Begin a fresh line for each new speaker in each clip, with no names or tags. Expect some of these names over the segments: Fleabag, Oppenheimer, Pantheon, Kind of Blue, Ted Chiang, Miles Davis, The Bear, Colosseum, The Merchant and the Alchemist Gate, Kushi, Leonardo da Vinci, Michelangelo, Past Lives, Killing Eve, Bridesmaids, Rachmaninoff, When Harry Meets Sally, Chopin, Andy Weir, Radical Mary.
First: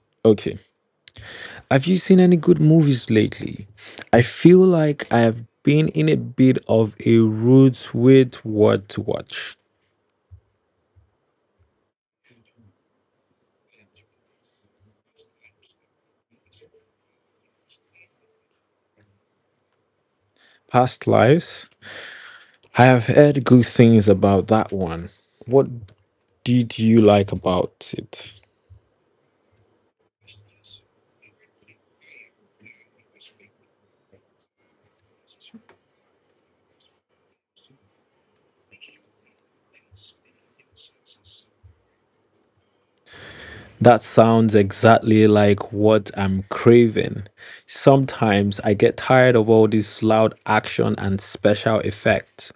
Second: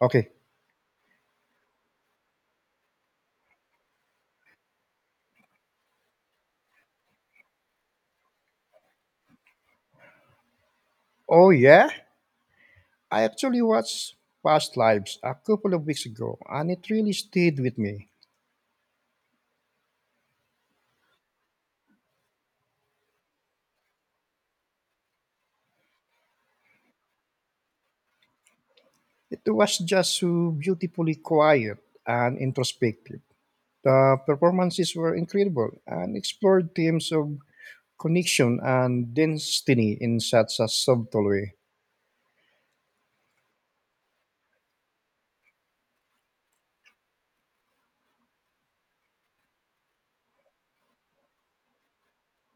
Okay.
Okay. Have you seen any good movies lately? I feel like I have been in a bit of a rut with what to watch.
Oh, yeah? I actually watched Past Lives a couple of weeks ago, and it really stayed with me.
Past Lives? I have heard good things about that one. What did you like about it?
It was just so beautifully quiet and introspective. The performances were incredible and explored themes of connection and destiny in such a subtle way.
That sounds exactly like what I'm craving. Sometimes I get tired of all this loud action and special effects.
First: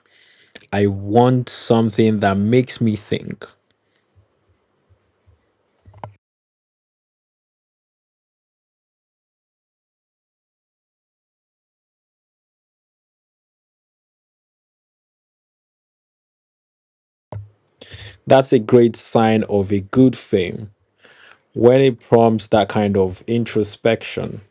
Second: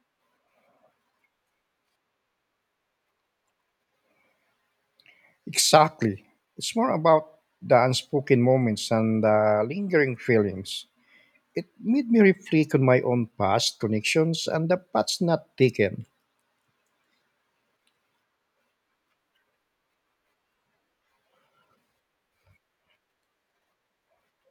I want something that makes me think.
Exactly. It's more about the unspoken moments and the lingering feelings. It made me reflect on my own past connections and the paths not taken.
That's a great sign of a good film when it prompts that kind of introspection.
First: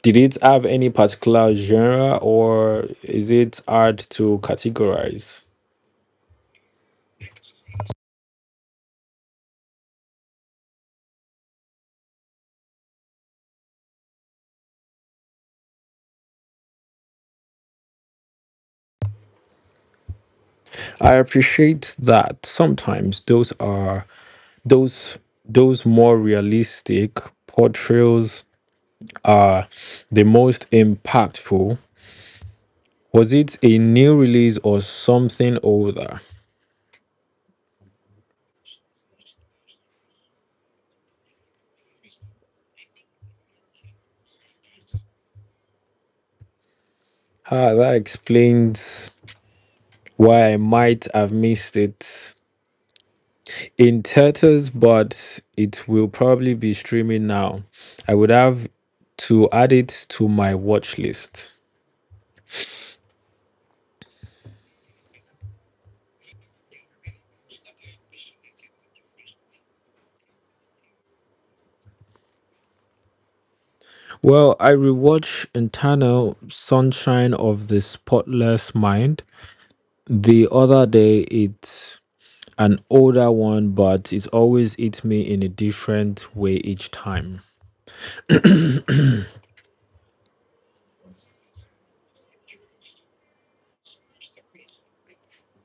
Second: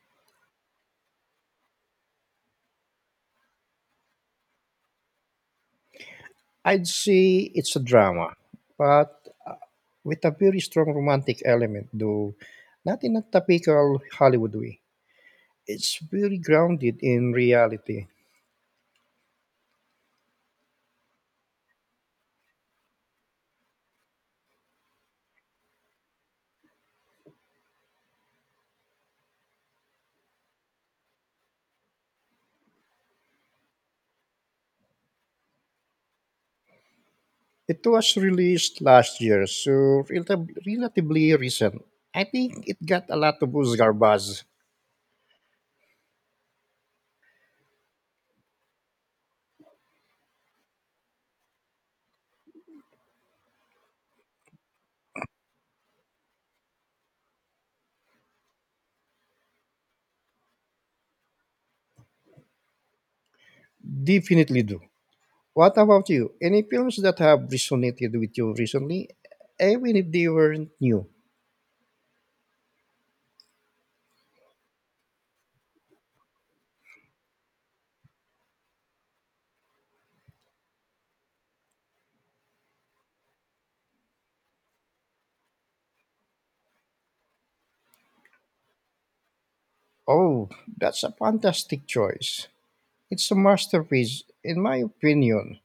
Did it have any particular genre or is it hard to categorize?
I'd say it's a drama, but uh, with a very strong romantic element, though not in a typical Hollywood way. It's very grounded in reality.
I appreciate that sometimes those are those those more realistic portrayals are the most impactful. Was it a new release or something older?
It was released last year, so relatively recent. I think it got a lot of Oscar buzz.
Ah, that explains why I might have missed it in theaters, but it will probably be streaming now. I would have to add it to my watch list.
Definitely do. What about you? Any films that have resonated with you recently, even if they weren't new?
Well, I rewatched Internal Sunshine of the Spotless Mind the other day. It's an older one, but it always hits me in a different way each time.
Oh, that's a fantastic choice. It's a masterpiece, in my opinion.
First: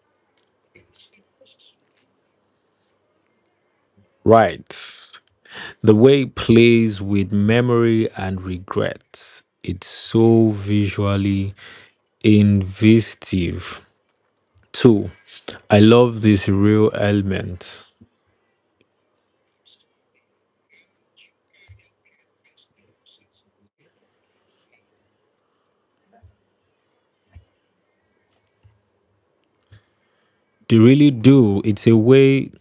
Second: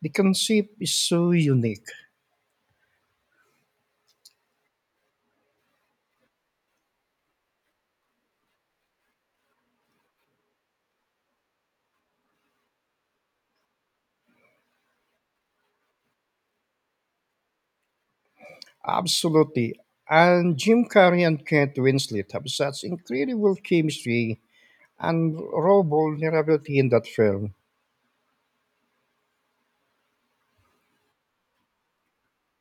The concept is so unique.
Right. The way it plays with memory and regret. It's so visually inventive. Two, I love this real element.
Absolutely. And Jim Carrey and Kate Winslet have such incredible chemistry and raw vulnerability in that film.
They really do. It's a way,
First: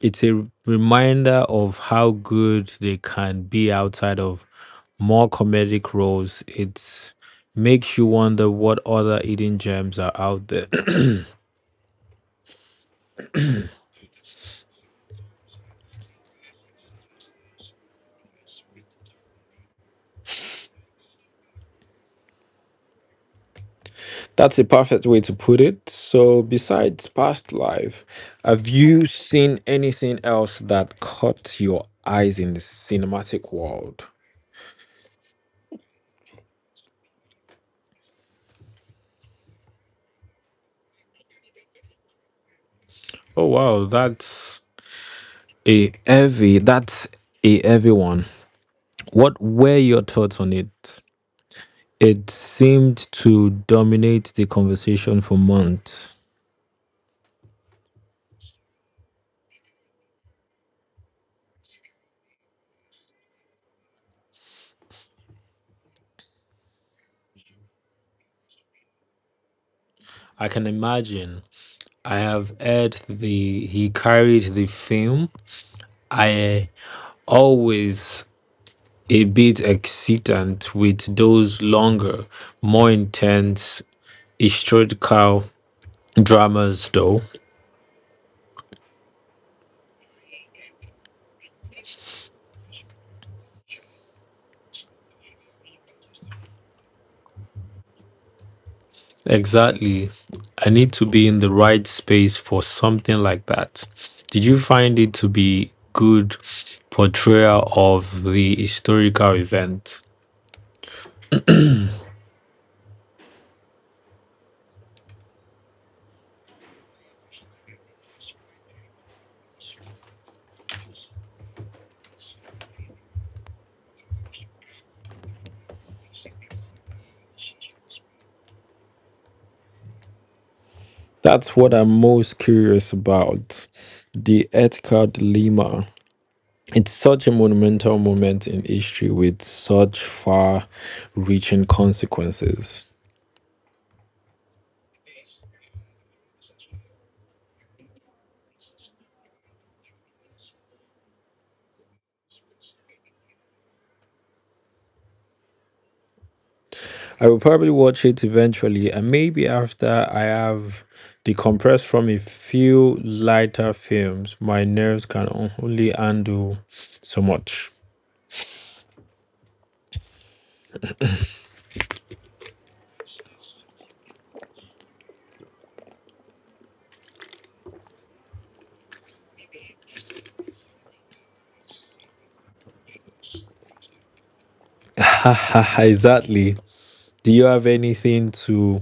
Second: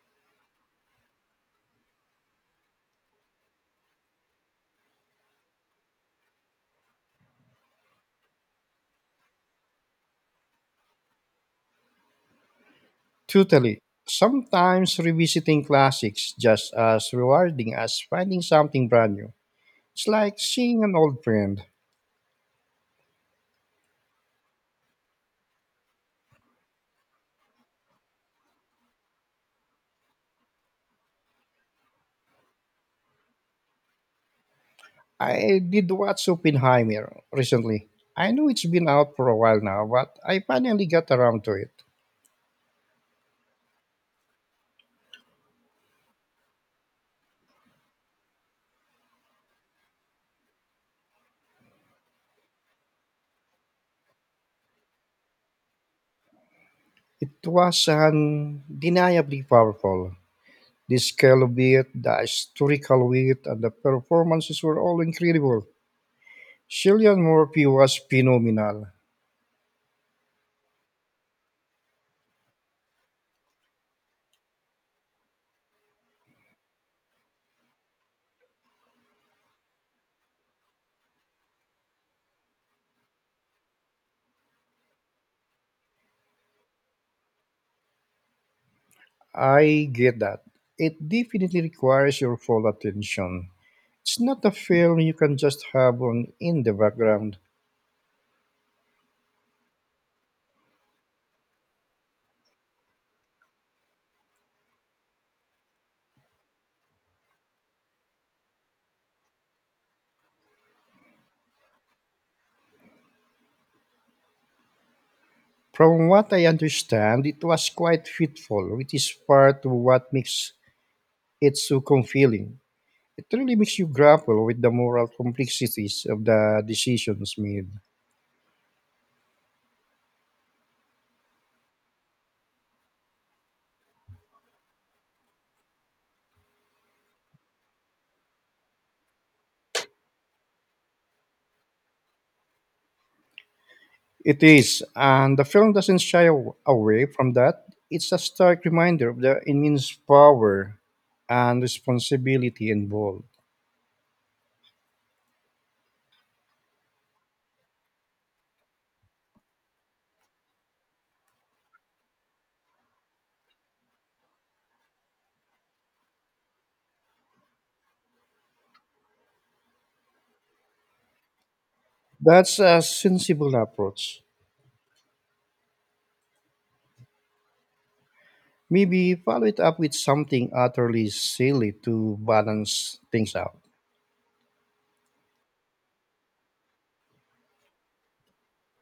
it's a reminder of how good they can be outside of more comedic roles. It makes you wonder what other hidden gems are out there.
Totally. Sometimes revisiting classics just as rewarding as finding something brand new. It's like seeing an old friend.
That's a perfect way to put it. So, besides past life, have you seen anything else that caught your eyes in the cinematic world?
I did watch Oppenheimer recently. I know it's been out for a while now, but I finally got around to it.
Oh, wow, that's a heavy. That's a heavy one. What were your thoughts on it? It seemed to dominate the conversation for months.
It was undeniably powerful. The scale of it, the historical weight, and the performances were all incredible. Cillian Murphy was phenomenal.
I can imagine. I have heard the he carried the film. I always a bit excitant with those longer, more intense historical dramas though.
I get that. It definitely requires your full attention. It's not a film you can just have on in the background.
Exactly. I need to be in the right space for something like that. Did you find it to be good portrayal of the historical event?
From what I understand, it was quite fitful, which is part of what makes it so compelling. It really makes you grapple with the moral complexities of the decisions made.
That's what I'm most curious about, the ethical dilemma. It's such a monumental moment in history with such far reaching consequences.
It is, and the film doesn't shy away from that. It's a stark reminder of the immense power and responsibility involved.
I will probably watch it eventually, and maybe after I have decompressed from a few lighter films. My nerves can only handle so much.
That's a sensible approach. Maybe follow it up with something utterly silly to balance things out.
Exactly. Do you have anything to,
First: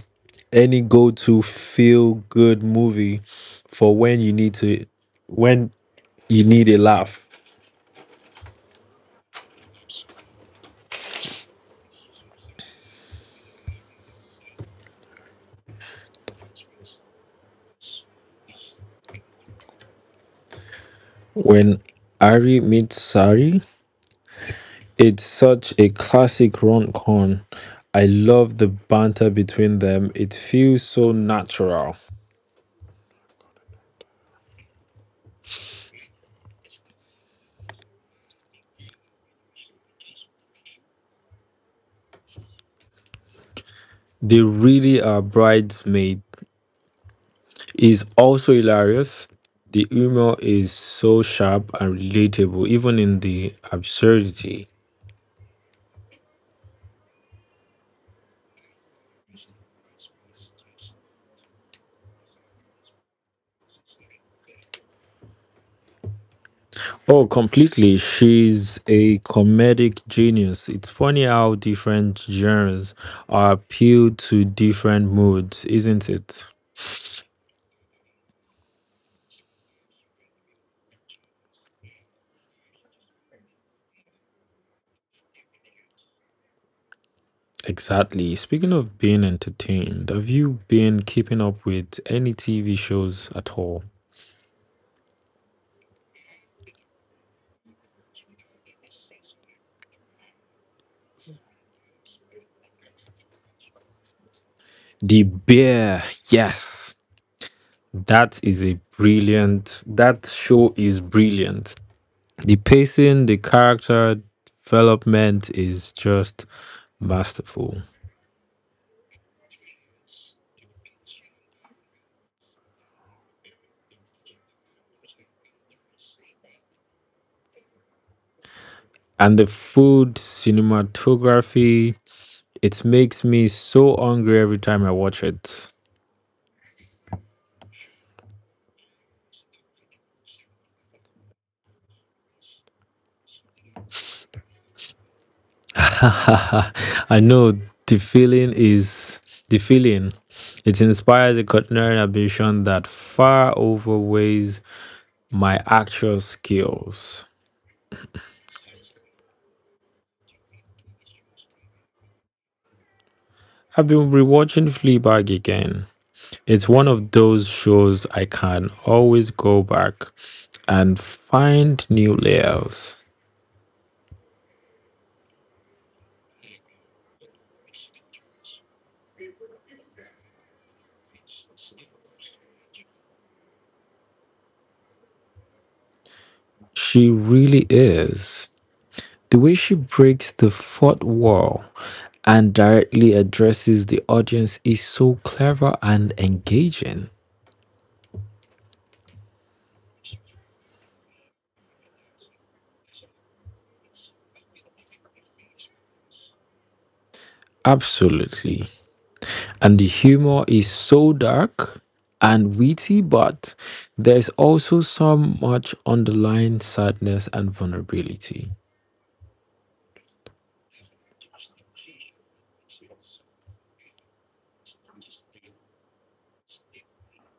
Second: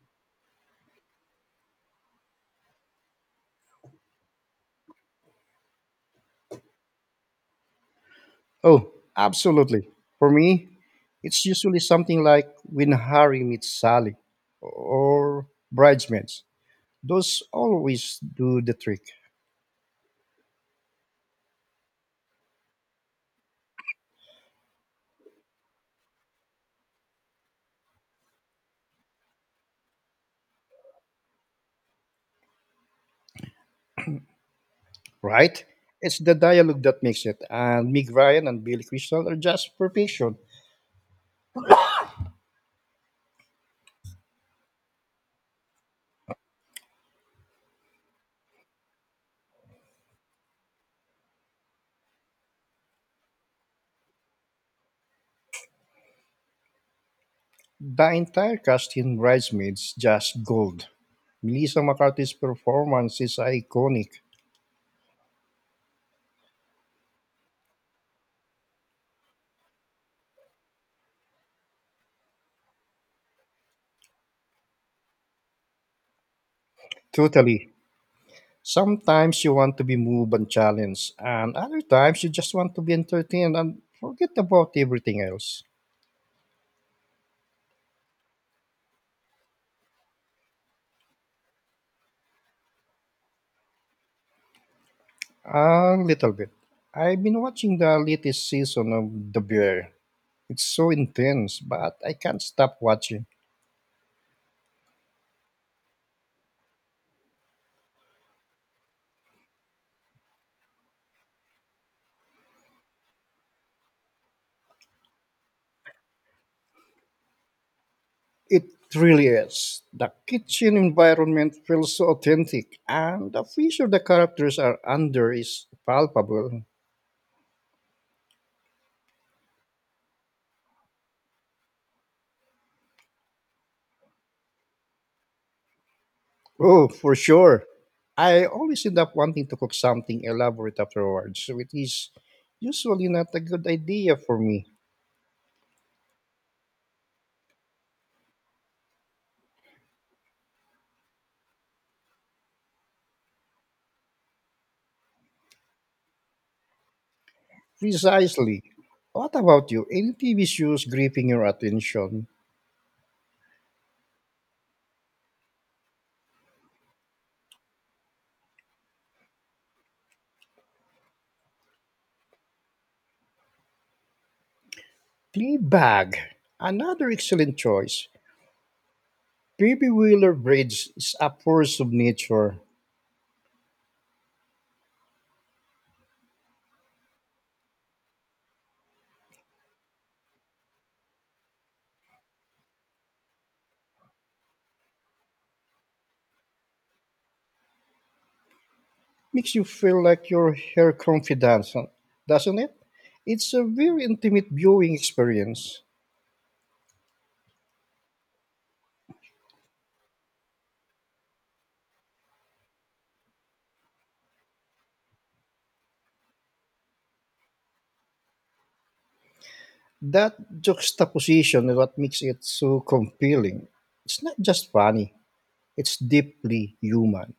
any go to feel good movie for when you need to, when you need a laugh?
Oh, absolutely. For me, it's usually something like When Harry Meets Sally or Bridesmaids. Those always do the trick,
When Ari meets Sari? It's such a classic rom con. I love the banter between them. It feels so natural.
right? It's the dialogue that makes it, and Meg Ryan and Billy Crystal are just perfection.
They really are bridesmaid. Is also hilarious. The humor is so sharp and relatable, even in the absurdity.
The entire cast in Bridesmaids just gold. Melissa McCarthy's performance is iconic.
Oh, completely. She's a comedic genius. It's funny how different genres are appeal to different moods, isn't it?
Totally. Sometimes you want to be moved and challenged, and other times you just want to be entertained and forget about everything else.
Exactly. Speaking of being entertained, have you been keeping up with any TV shows at all?
A little bit. I've been watching the latest season of The Bear. It's so intense, but I can't stop watching.
The Bear, yes. That is a brilliant, that show is brilliant. The pacing, the character development is just masterful.
It really is. The kitchen environment feels so authentic, and the pressure the characters are under is palpable.
And the food, cinematography, it makes me so hungry every time I watch it.
Oh, for sure. I always end up wanting to cook something elaborate afterwards, which is usually not a good idea for me.
I know the feeling is the feeling. It inspires a culinary ambition that far outweighs my actual skills.
Precisely. What about you? Any TV shows gripping your attention?
I've been rewatching Fleabag again. It's one of those shows I can always go back and find new layers.
Fleabag, another excellent choice. Baby Wheeler Bridge is a force of nature.
She really is. The way she breaks the fourth wall and directly addresses the audience is so clever and engaging.
Makes you feel like you're her confidant, doesn't it? It's a very intimate viewing experience.
Absolutely. And the humor is so dark and witty, but there's also so much underlying sadness and vulnerability.
That juxtaposition is what makes it so compelling. It's not just funny, it's deeply human.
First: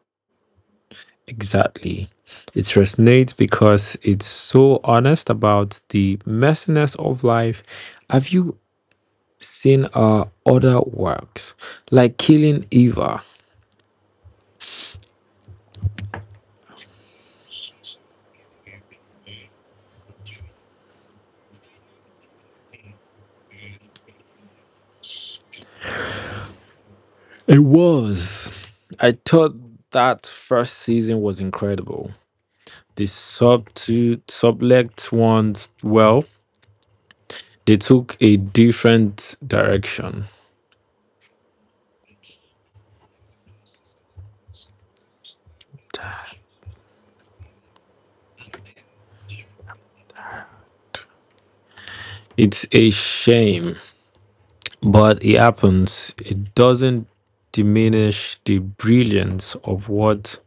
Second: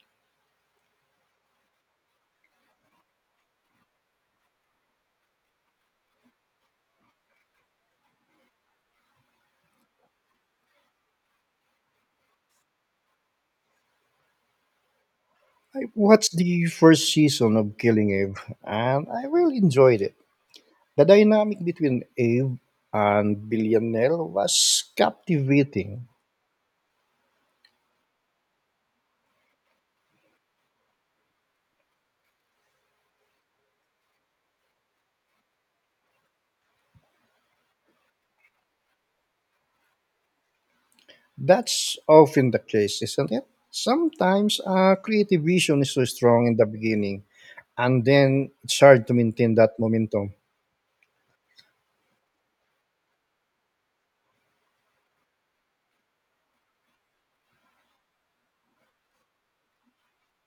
Exactly. It resonates because it's so honest about the messiness of life. Have you seen her other works, like Killing Eva?
I watched the first season of Killing Eve and I really enjoyed it. The dynamic between Eve and Villanelle was captivating.
It was. I thought that first season was incredible. They sub to sublet ones well. They took a different direction.
That's often the case, isn't it? Sometimes a creative vision is so strong in the beginning and then it's hard to maintain that momentum.
It's a shame, but it happens. It doesn't diminish the brilliance of what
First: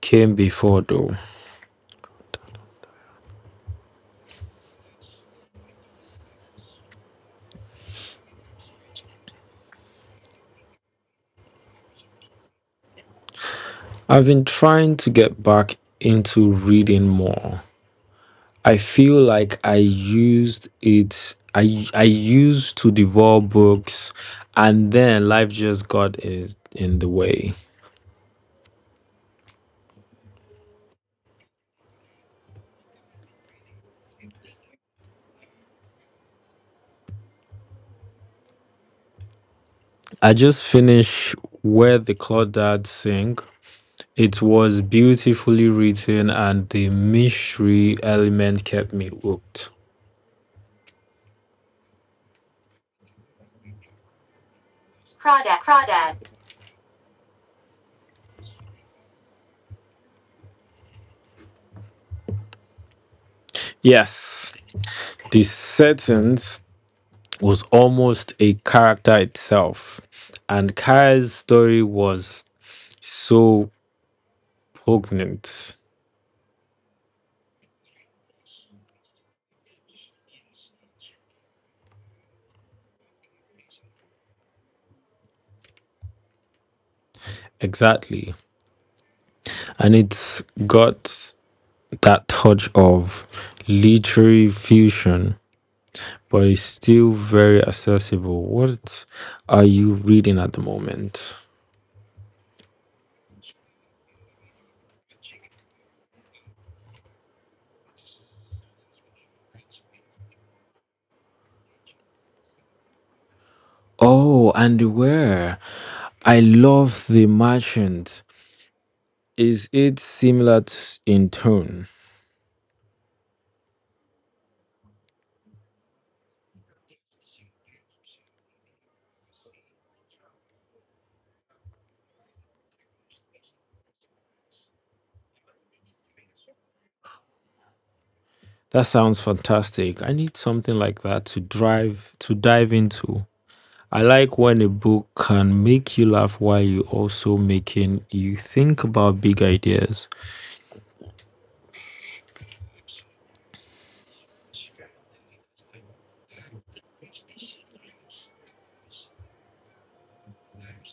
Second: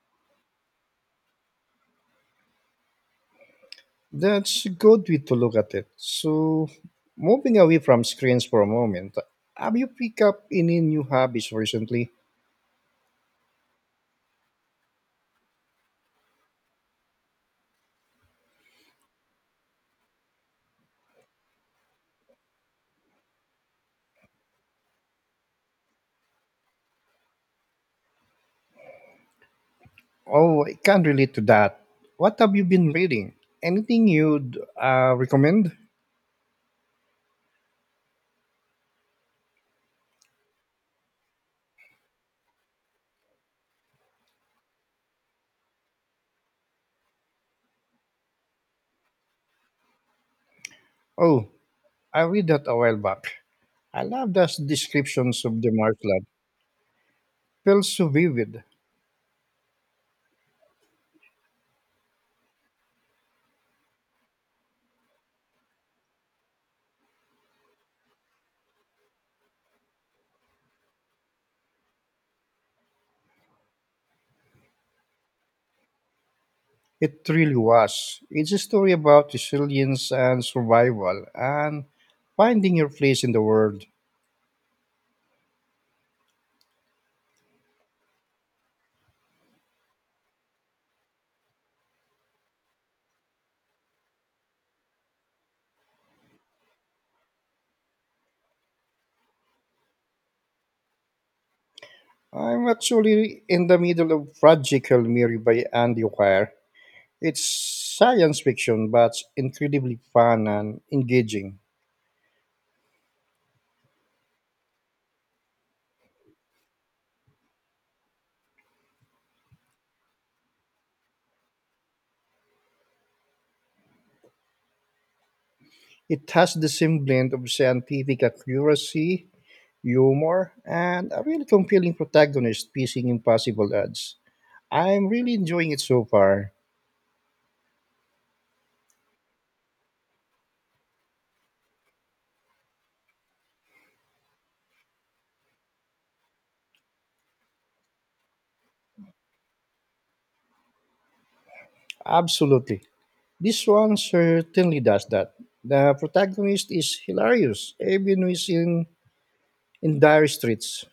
came before, though.
That's a good way to look at it. So, moving away from screens for a moment, have you picked up any new hobbies recently?
I've been trying to get back into reading more. I feel like I used it. I used to devour books, and then life just got is in the way.
Oh, I can't relate to that. What have you been reading? Anything you'd recommend?
I just finished where the Crawdads sing. It was beautifully written, and the mystery element kept me hooked.
Oh, I read that a while back. I love those descriptions
Crawdad,
of the
crawdad.
marshland. Felt so vivid.
Yes, the sentence was almost a character itself, and Kara's story was so poignant.
It really was. It's a story about resilience and survival and finding your place in the world.
Exactly. And it's got that touch of literary fusion, but it's still very accessible. What are you reading at the moment?
I'm actually in the middle of Radical Mary by Andy Weir. It's science fiction, but incredibly fun and engaging.
Oh, and where? I love The Merchant. Is it similar to, in tone?
It has the same blend of scientific accuracy, humor, and a really compelling protagonist facing impossible odds. I'm really enjoying it so far.
That sounds fantastic. I need something like that to drive to dive into. I like when a book can make you laugh while you also making you think about big ideas.
Absolutely. This one certainly does that. The protagonist is hilarious, even when he's in dire straits.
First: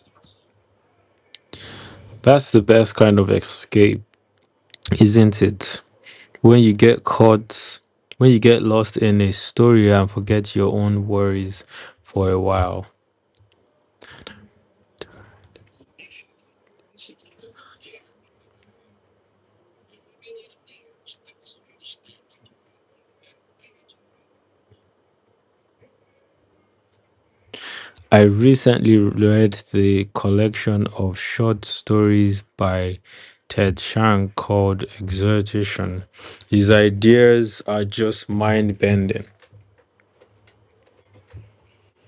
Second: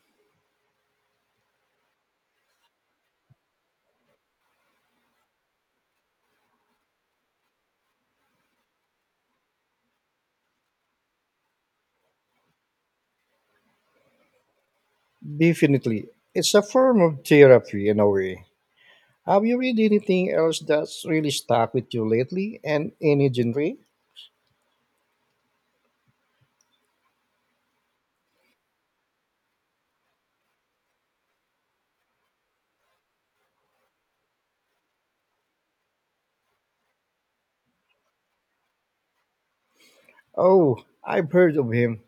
That's the best kind of escape, isn't it? When you get caught, when you get lost in a story and forget your own worries for a while.
Definitely. It's a form of therapy in a way. Have you read anything else that's really stuck with you lately and any genre?
I recently read the collection of short stories by Ted Chiang called Exhortation. His ideas are just mind bending.
Oh, I've heard of him.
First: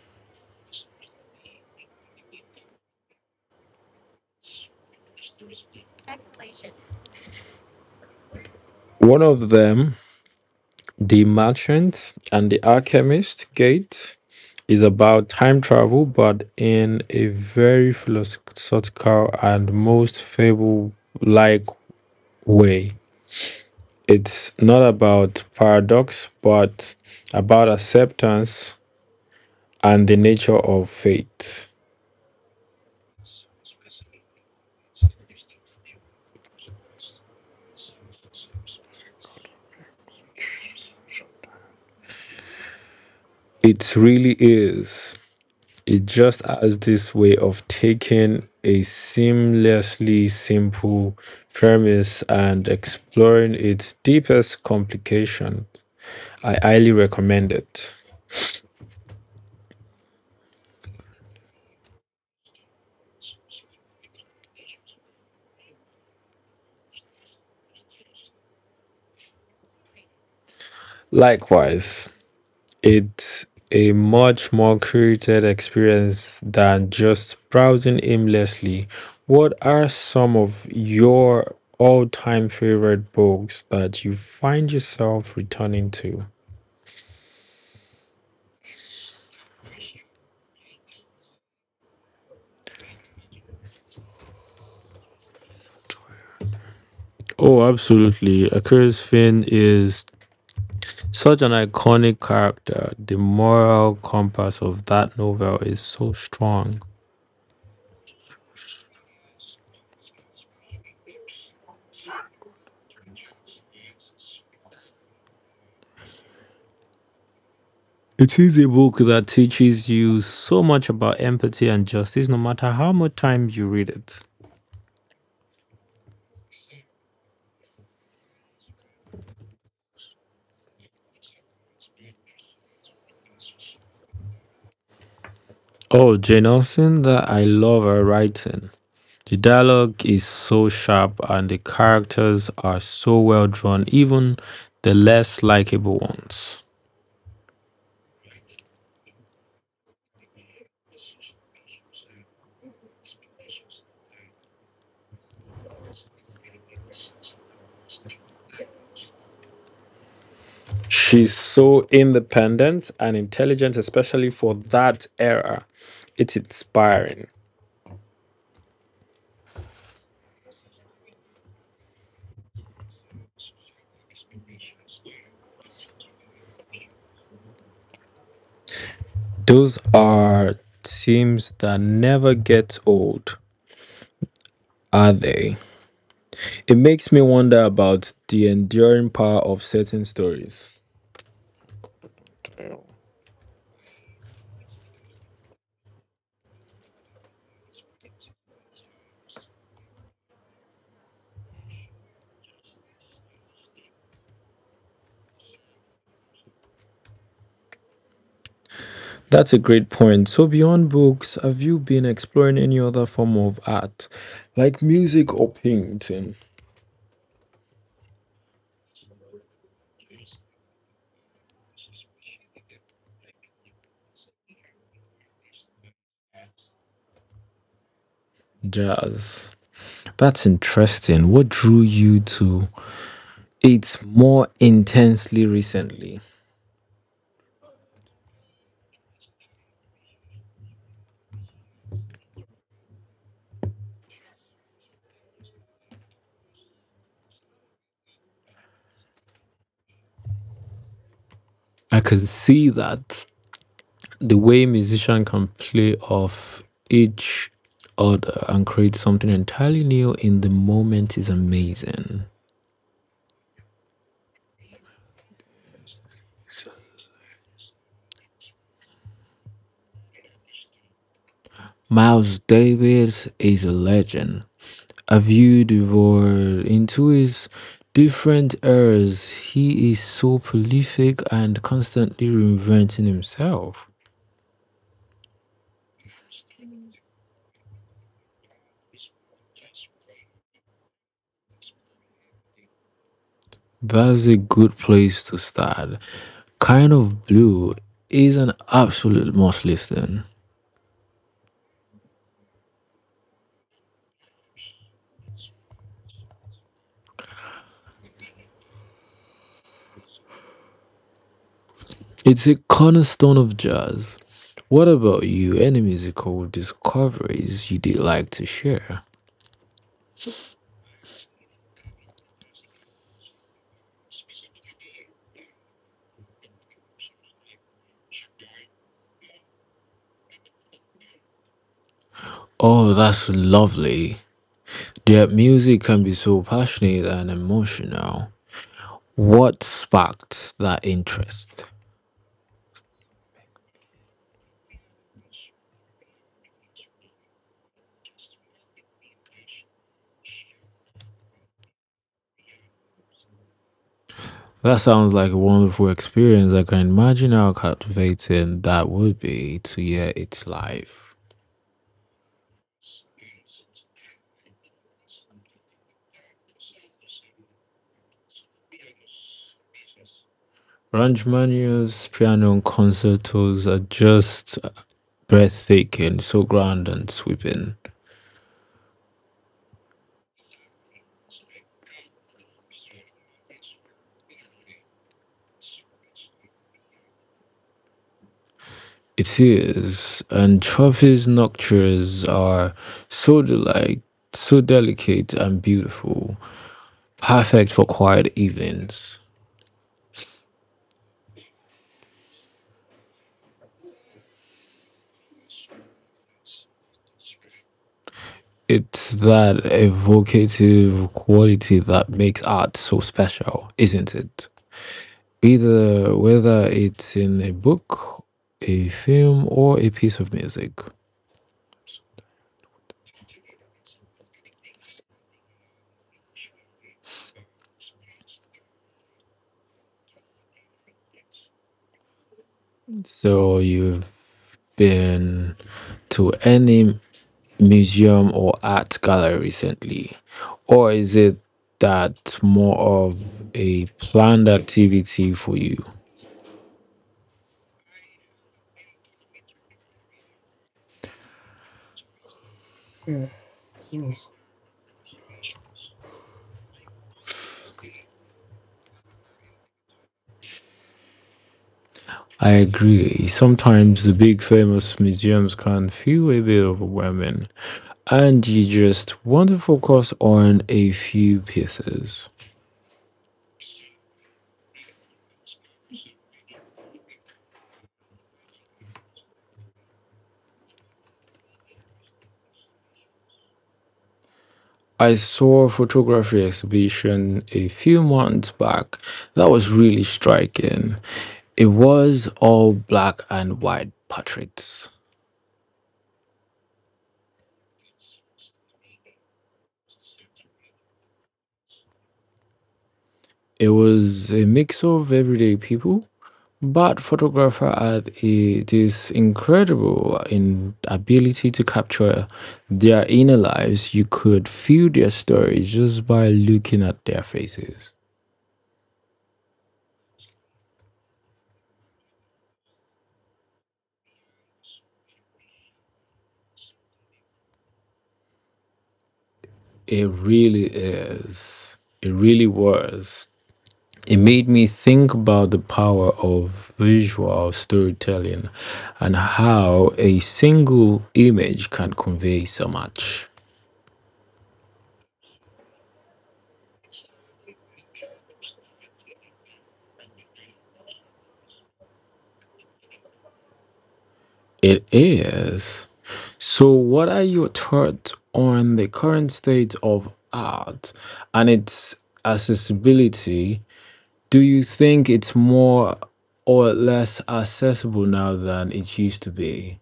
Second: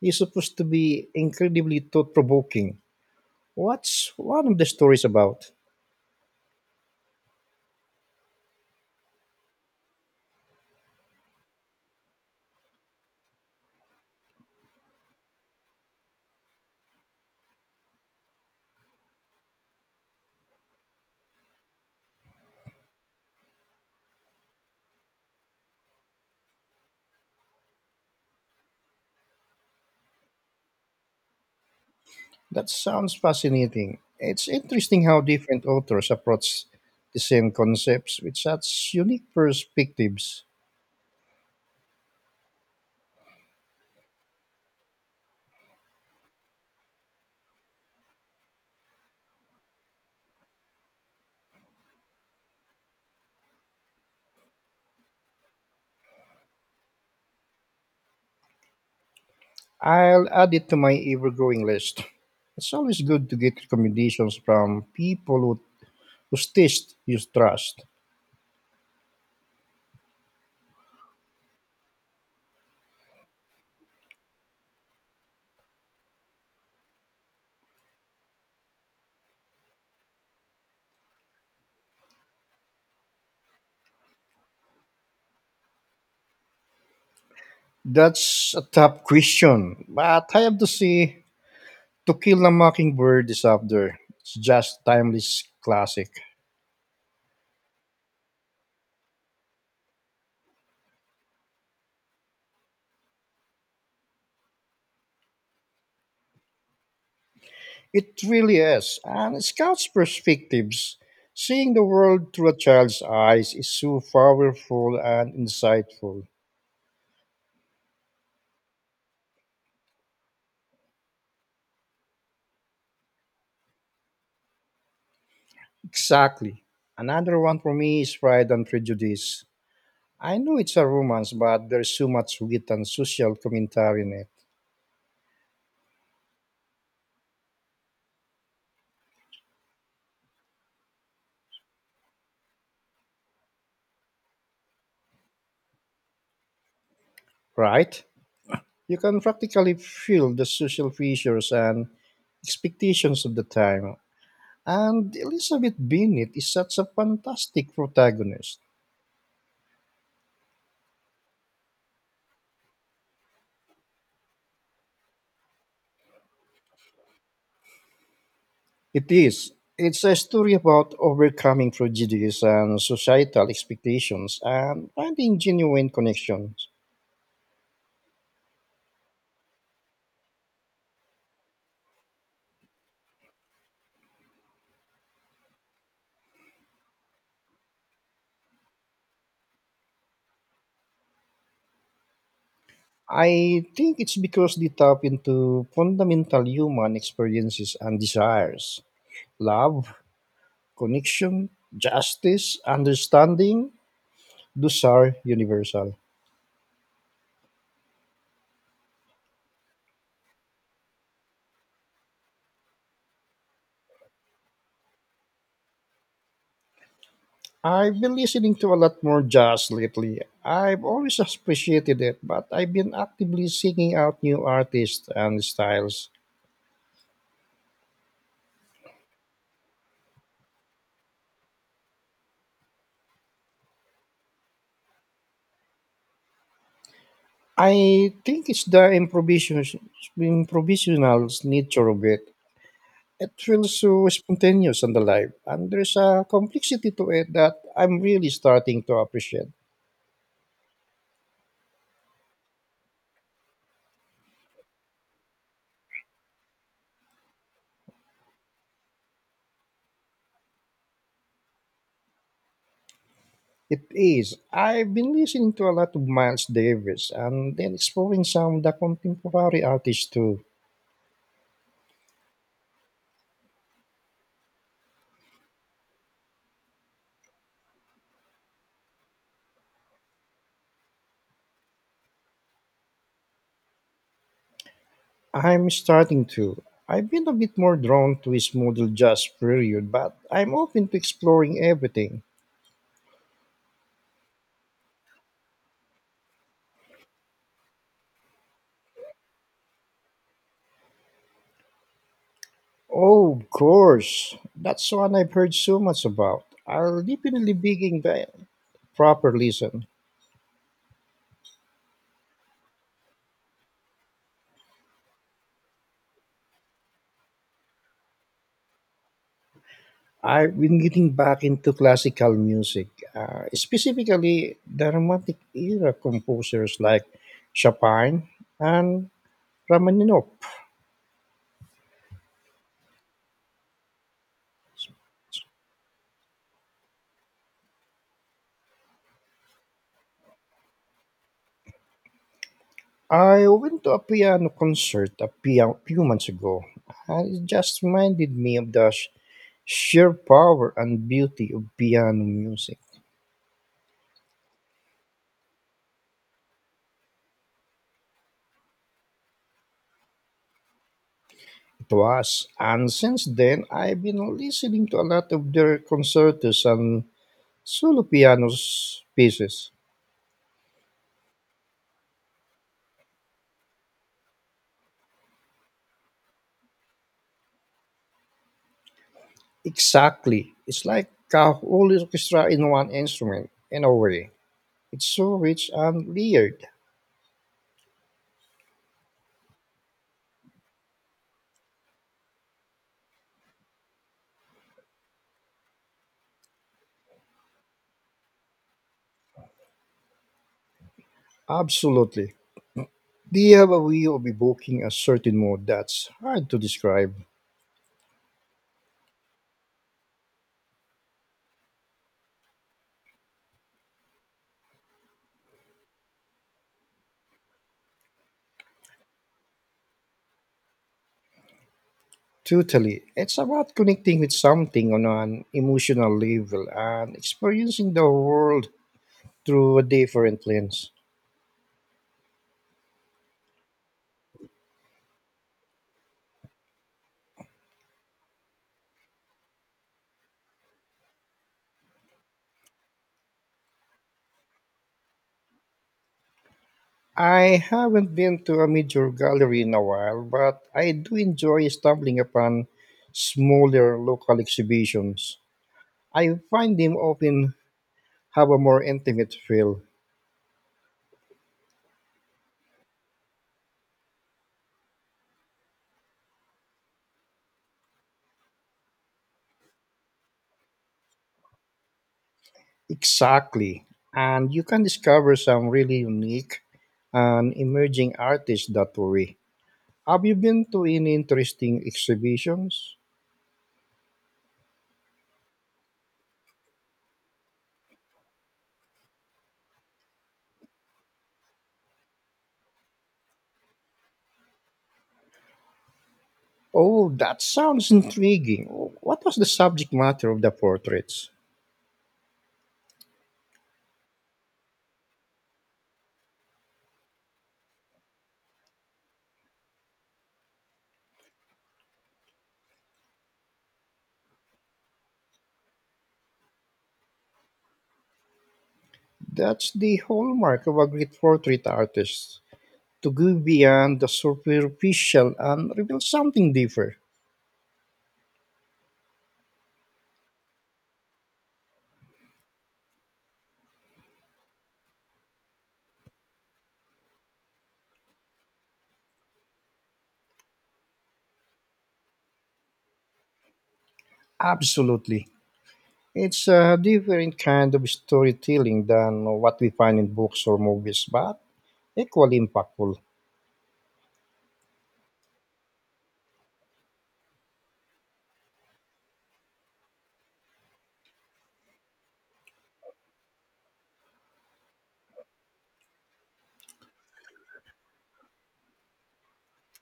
He's supposed to be incredibly thought provoking. What's one of the stories about?
One of them, The Merchant and the Alchemist Gate, is about time travel, but in a very philosophical and most fable like way. It's not about paradox, but about acceptance and the nature of fate.
That sounds fascinating. It's interesting how different authors approach the same concepts with such unique perspectives.
It really is. It just has this way of taking a seamlessly simple premise and exploring its deepest complication. I highly recommend it.
I'll add it to my ever growing list. It's always good to get recommendations from people who prestige you trust?
Likewise, it's a much more curated experience than just browsing aimlessly. What are some of your all time favorite books that you find yourself returning to?
That's a tough question, but I have to say, To Kill a Mockingbird is up there. It's just timeless classic.
Oh, absolutely. A Curious Finn is such an iconic character. The moral compass of that novel is so strong.
It really is, and it scouts perspectives. Seeing the world through a child's eyes is so powerful and insightful.
It is a book that teaches you so much about empathy and justice, no matter how much time you read it.
Exactly. Another one for me is Pride and Prejudice. I know it's a romance, but there's so much wit and social commentary in it,
Oh, Jane Austen, that I love her writing. The dialogue is so sharp and the characters are so well drawn, even the less likable ones.
right? You can practically feel the social pressures and expectations of the time. And Elizabeth Bennet is such a fantastic protagonist.
She's so independent and intelligent, especially for that era. It's inspiring.
It is. It's a story about overcoming prejudice and societal expectations and finding genuine connections.
Those are teams that never get old, are they? It makes me wonder about the enduring power of certain stories.
I think it's because they tap into fundamental human experiences and desires love, connection, justice, understanding. Those are universal.
That's a great point. So, beyond books, have you been exploring any other form of art, like music or painting?
I've been listening to a lot more jazz lately. I've always appreciated it, but I've been actively seeking out new artists and styles.
Jazz. That's interesting. What drew you to it more intensely recently?
I think it's the improvisational nature of it. It feels so spontaneous and alive, and there's a complexity to it that I'm really starting to appreciate.
I can see that. The way musician can play off each other and create something entirely new in the moment is amazing.
It is. I've been listening to a lot of Miles Davis and then exploring some of the contemporary artists too.
Miles Davis is a legend. A view devoured into his different eras, he is so prolific and constantly reinventing himself.
I'm starting to. I've been a bit more drawn to his model jazz period, but I'm open to exploring everything.
That's a good place to start. Kind of Blue is an absolute must listen.
Oh, of course. That's one I've heard so much about. I'll definitely begin the proper listen.
It's a cornerstone of jazz. What about you? Any musical discoveries you did like to share?
I've been getting back into classical music, specifically the Romantic era composers like Chopin and Rachmaninoff.
Oh, that's lovely. Their music can be so passionate and emotional. What sparked that interest?
I went to a piano concert few months ago, and it just reminded me of the sheer power and beauty of piano music.
That sounds like a wonderful experience. I can imagine how captivating that would be to hear it live.
It was, and since then, I've been listening to a lot of their concertos and solo pieces.
Rachmaninoff's piano concertos are just breathtaking, so grand and sweeping.
Exactly, it's like a whole orchestra in one instrument, in a way. It's so rich and layered.
It is, and Trophy's noctures are so delight, so delicate and beautiful, perfect for quiet evenings.
Absolutely. They have a way of evoking a certain mood that's hard to describe.
It's that evocative quality that makes art so special, isn't it? Either whether it's in a book, a film, or a piece of music.
Totally. It's about connecting with something on an emotional level and experiencing the world through a different lens.
So you've been to any museum or art gallery recently? Or is it that more of a planned activity for you?
I haven't been to a major gallery in a while, but I do enjoy stumbling upon smaller local exhibitions. I find them often have a more intimate feel.
I agree. Sometimes the big famous museums can feel a bit overwhelming, and you just want to focus on a few pieces.
Exactly. And you can discover some really unique and emerging artists that way. Have you been to any interesting exhibitions?
I saw a photography exhibition a few months back that was really striking. It was all black and white portraits.
Oh, that sounds intriguing. What was the subject matter of the portraits?
It was a mix of everyday people, but photographer had a, this incredible in ability to capture their inner lives. You could feel their stories just by looking at their faces.
That's the hallmark of a great portrait artist to go beyond the superficial and reveal something different.
It really is. It really was. It made me think about the power of visual storytelling and how a single image can convey so much.
Absolutely. It's a different kind of storytelling than what we find in books or movies, but equally impactful.
It is. So, what are your thoughts on the current state of art and its accessibility? Do you think it's more or less accessible now than it used to be?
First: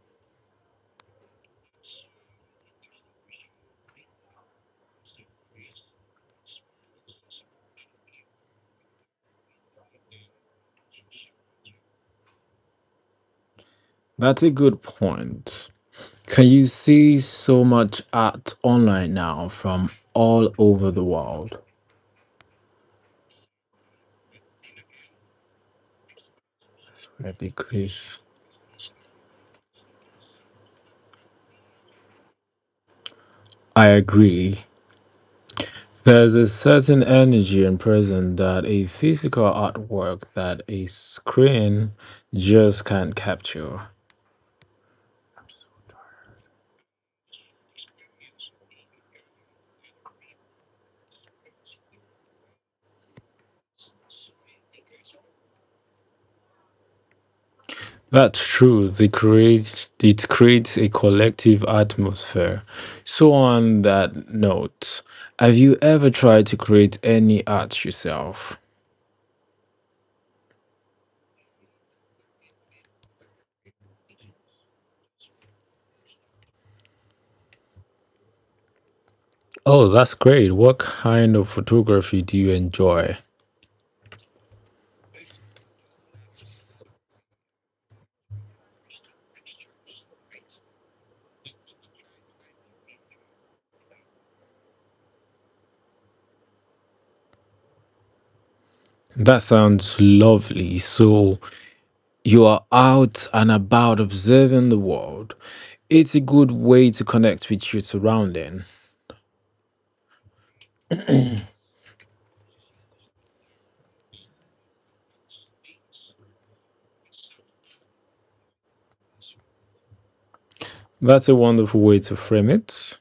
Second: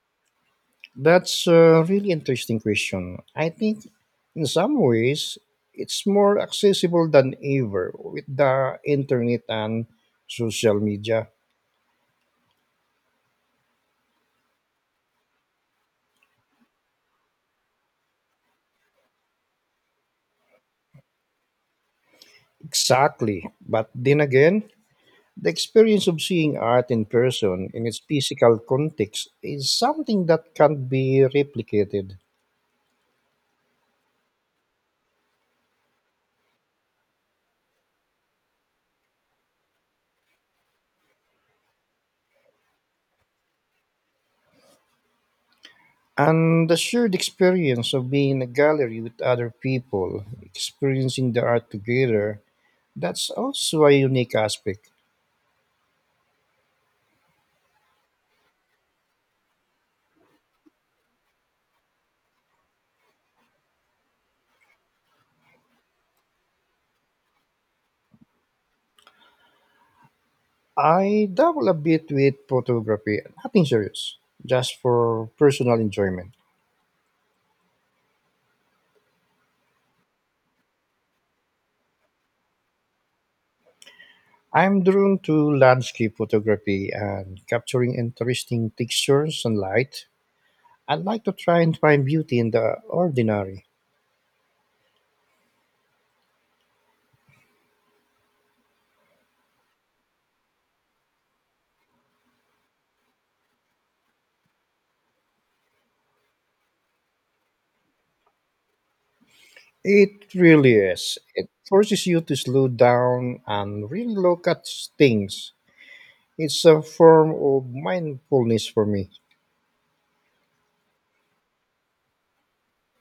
That's a really interesting question. I think in some ways it's more accessible than ever with the internet and social media.
That's a good point. Can you see so much art online now from all over the world?
Exactly. But then again, the experience of seeing art in
That's very big,
person in its
Chris.
physical context is something that can't be replicated.
I agree. There's a certain energy in prison that a physical artwork that a screen just can't capture.
And the shared experience of being in a gallery with other people, experiencing the art together, that's also a unique aspect.
That's true. They create, it creates a collective atmosphere. So, on that note, have you ever tried to create any art yourself?
I dabble a bit with photography, nothing serious, just for personal enjoyment.
Oh, that's great. What kind of photography do you enjoy?
I'm drawn to landscape photography and capturing interesting textures and light. I'd like to try and find beauty in the ordinary.
That sounds lovely. So, you are out and about observing the world. It's a good way to connect with your surrounding.
It really is. It forces you to slow down and really look at things. It's a form of mindfulness for me.
That's a wonderful way to frame it.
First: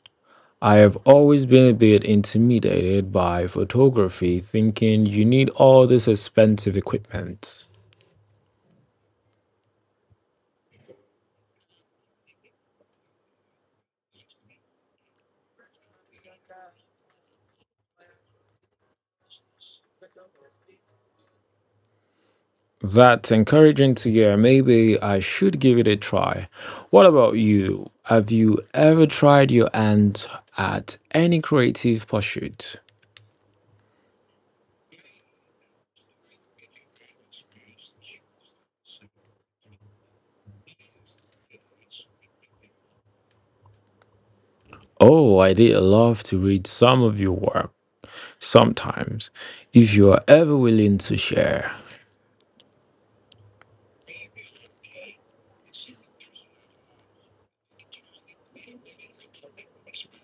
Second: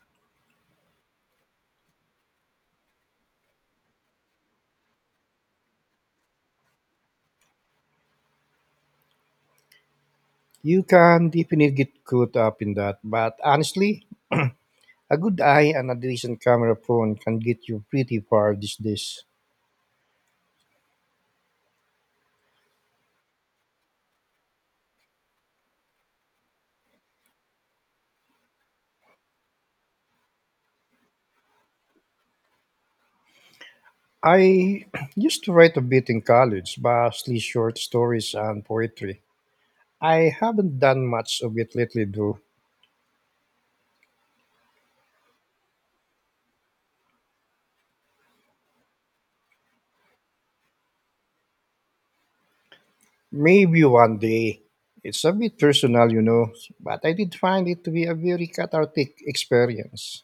I have always been a bit intimidated by photography, thinking you need all this expensive equipment.
You can definitely get caught up in that, but honestly, a good eye and a decent camera phone can get you pretty far these days.
That's encouraging to hear. Maybe I should give it a try. What about you? Have you ever tried your hand at any creative pursuit?
I used to write a bit in college, mostly short stories and poetry. I haven't done much of it lately, though.
Oh, I did love to read some of your work sometimes. If you are ever willing to share,
Maybe one day. It's a bit personal, you know, but I did find it to be a very cathartic experience.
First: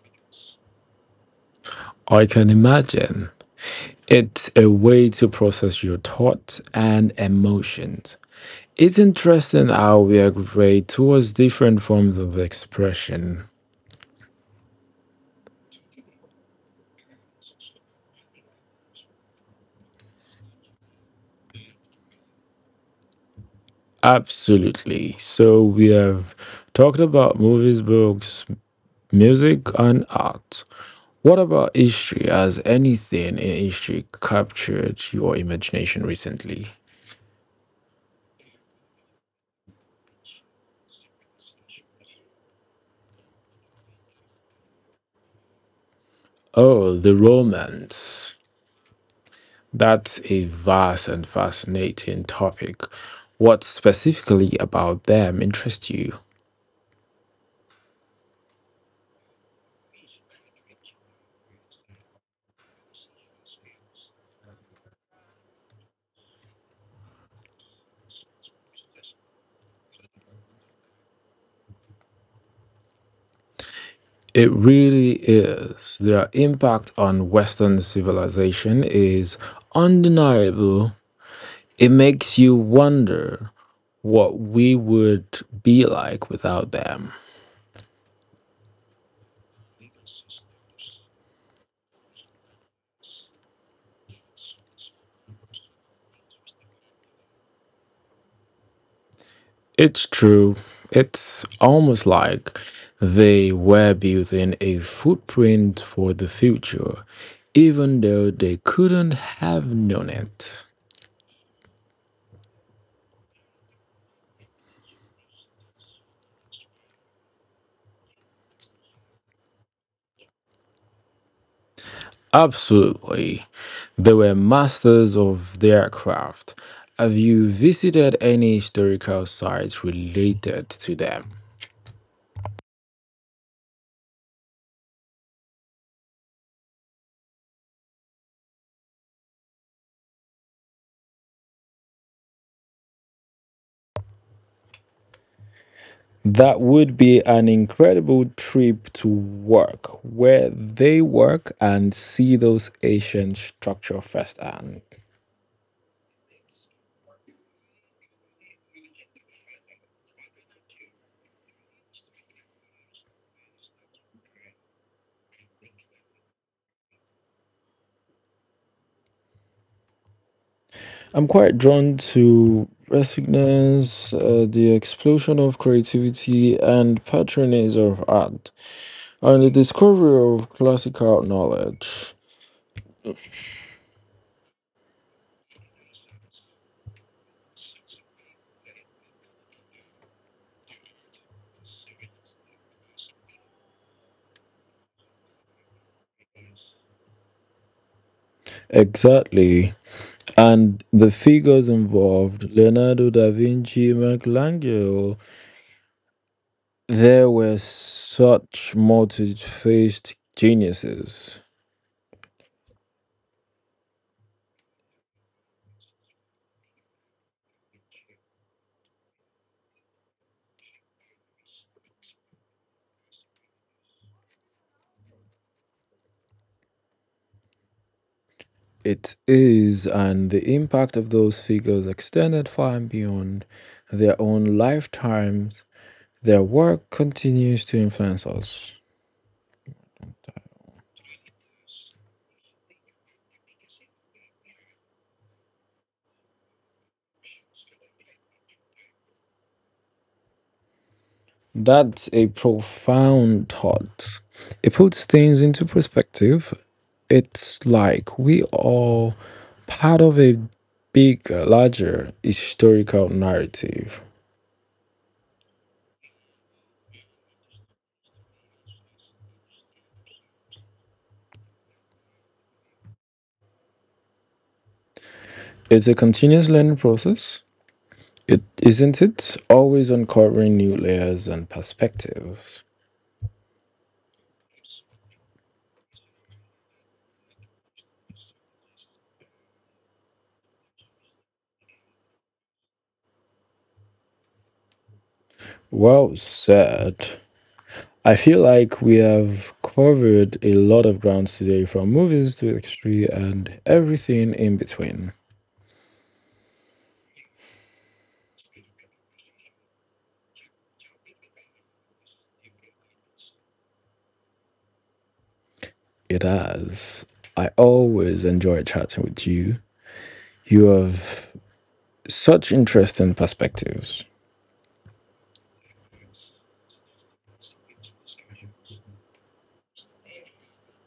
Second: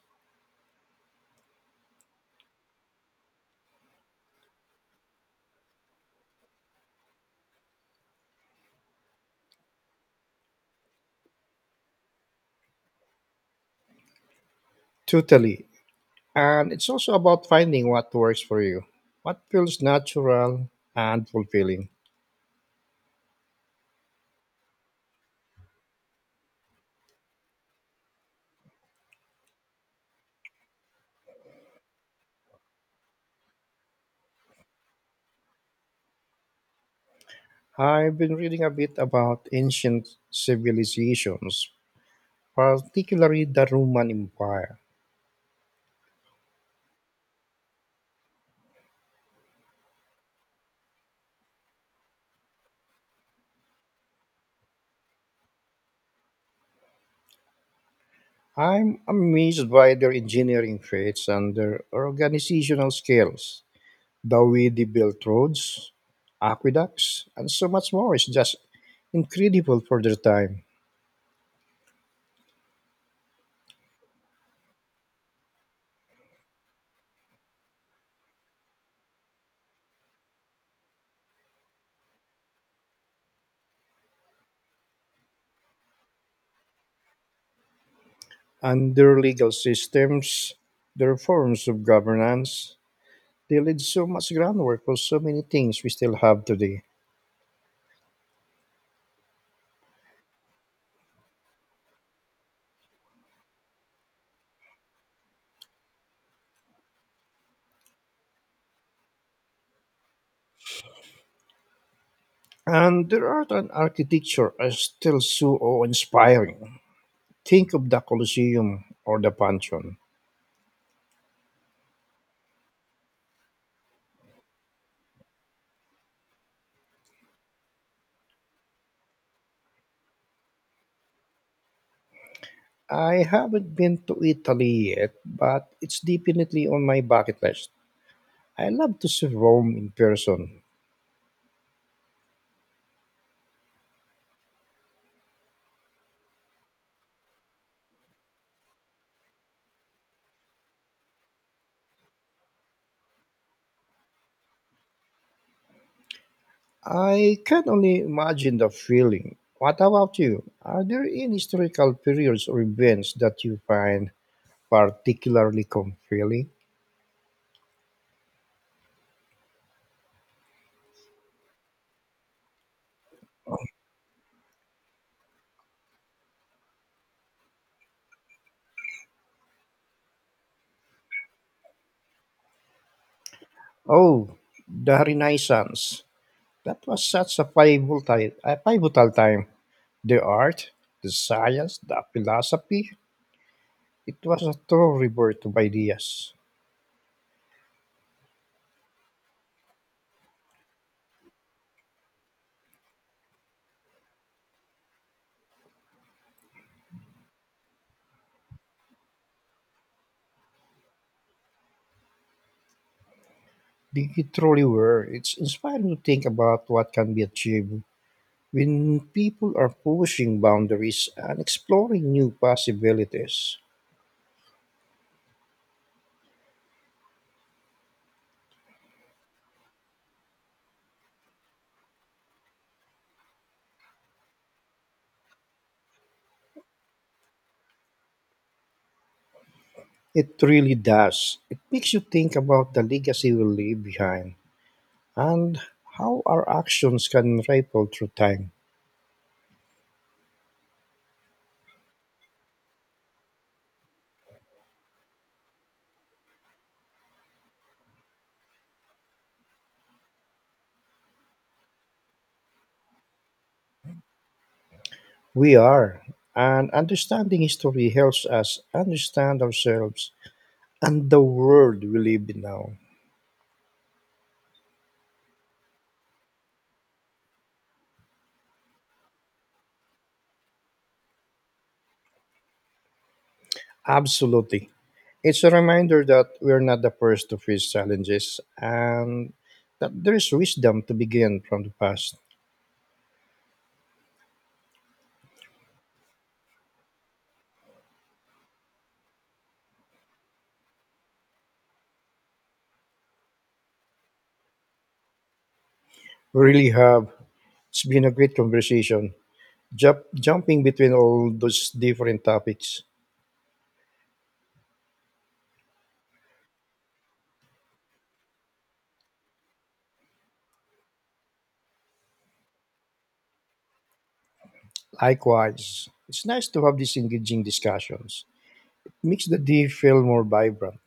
I can imagine it's a way to process your thoughts and emotions. It's interesting how we gravitate towards different forms of expression.
Totally. And it's also about finding what works for you, what feels natural and fulfilling.
Absolutely. So we have talked about movies, books, music, and art. What about history? Has anything in history captured your imagination recently?
I've been reading a bit about ancient civilizations, particularly the Roman Empire.
Oh, the Romans. That's a vast and fascinating topic. What specifically about them interests you?
I'm amazed by their engineering feats and their organizational skills. The way they built roads, aqueducts, and so much more is just incredible for their time.
It really is. Their impact on Western civilization is undeniable. It makes you wonder what we would be like without them.
And their legal systems, their forms of governance, they laid so much groundwork for so many things we still have today.
It's true. It's almost like they were building a footprint for the future, even though they couldn't have known it.
And their art and architecture are still so awe-inspiring. Think of the Colosseum or the Pantheon.
Absolutely. They were masters of their craft. Have you visited any historical sites related to them?
I haven't been to Italy yet, but it's definitely on my bucket list. I love to see Rome in person.
That would be an incredible trip to work where they work and see those ancient structures firsthand.
I can only imagine the feeling. What about you? Are there any historical periods or events that you find particularly compelling?
I'm quite drawn to resonance, the explosion of creativity, and patronage of art, and the discovery of classical knowledge.
Oh, the Renaissance. That was such a pivotal time. The art, the science, the philosophy. It was a true rebirth of ideas.
Exactly. And the figures involved Leonardo da Vinci, Michelangelo, there were such multi faced geniuses.
They truly were. It's inspiring to think about what can be achieved when people are pushing boundaries and exploring new possibilities.
It is, and the impact of those figures extended far and beyond their own lifetimes. Their work continues to influence us.
It really does. It makes you think about the legacy we leave behind and how our actions can ripple through time.
That's a profound thought. It puts things into perspective. It's like we are part of a bigger, larger historical narrative.
We are, and understanding history helps us understand ourselves and the world we live in now.
It's a continuous learning process. It isn't it always uncovering new layers and perspectives.
Absolutely. It's a reminder that we're not the first to face challenges and that there is wisdom to begin from the past.
Well said. I feel like we have covered a lot of grounds today, from movies to history and everything in between.
We really have. It's been a great conversation, jumping between all those different topics.
It has. I always enjoy chatting with you. You have such interesting perspectives.
Likewise, it's nice to have these engaging discussions. Makes the day feel more vibrant.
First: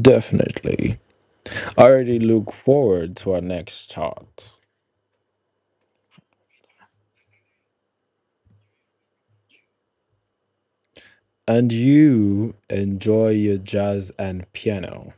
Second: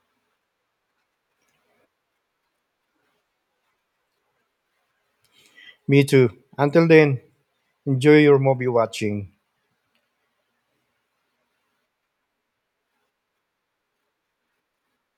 Definitely. I already look forward to our next chat.
Me too. Until then, enjoy your movie watching.
And you enjoy your jazz and piano.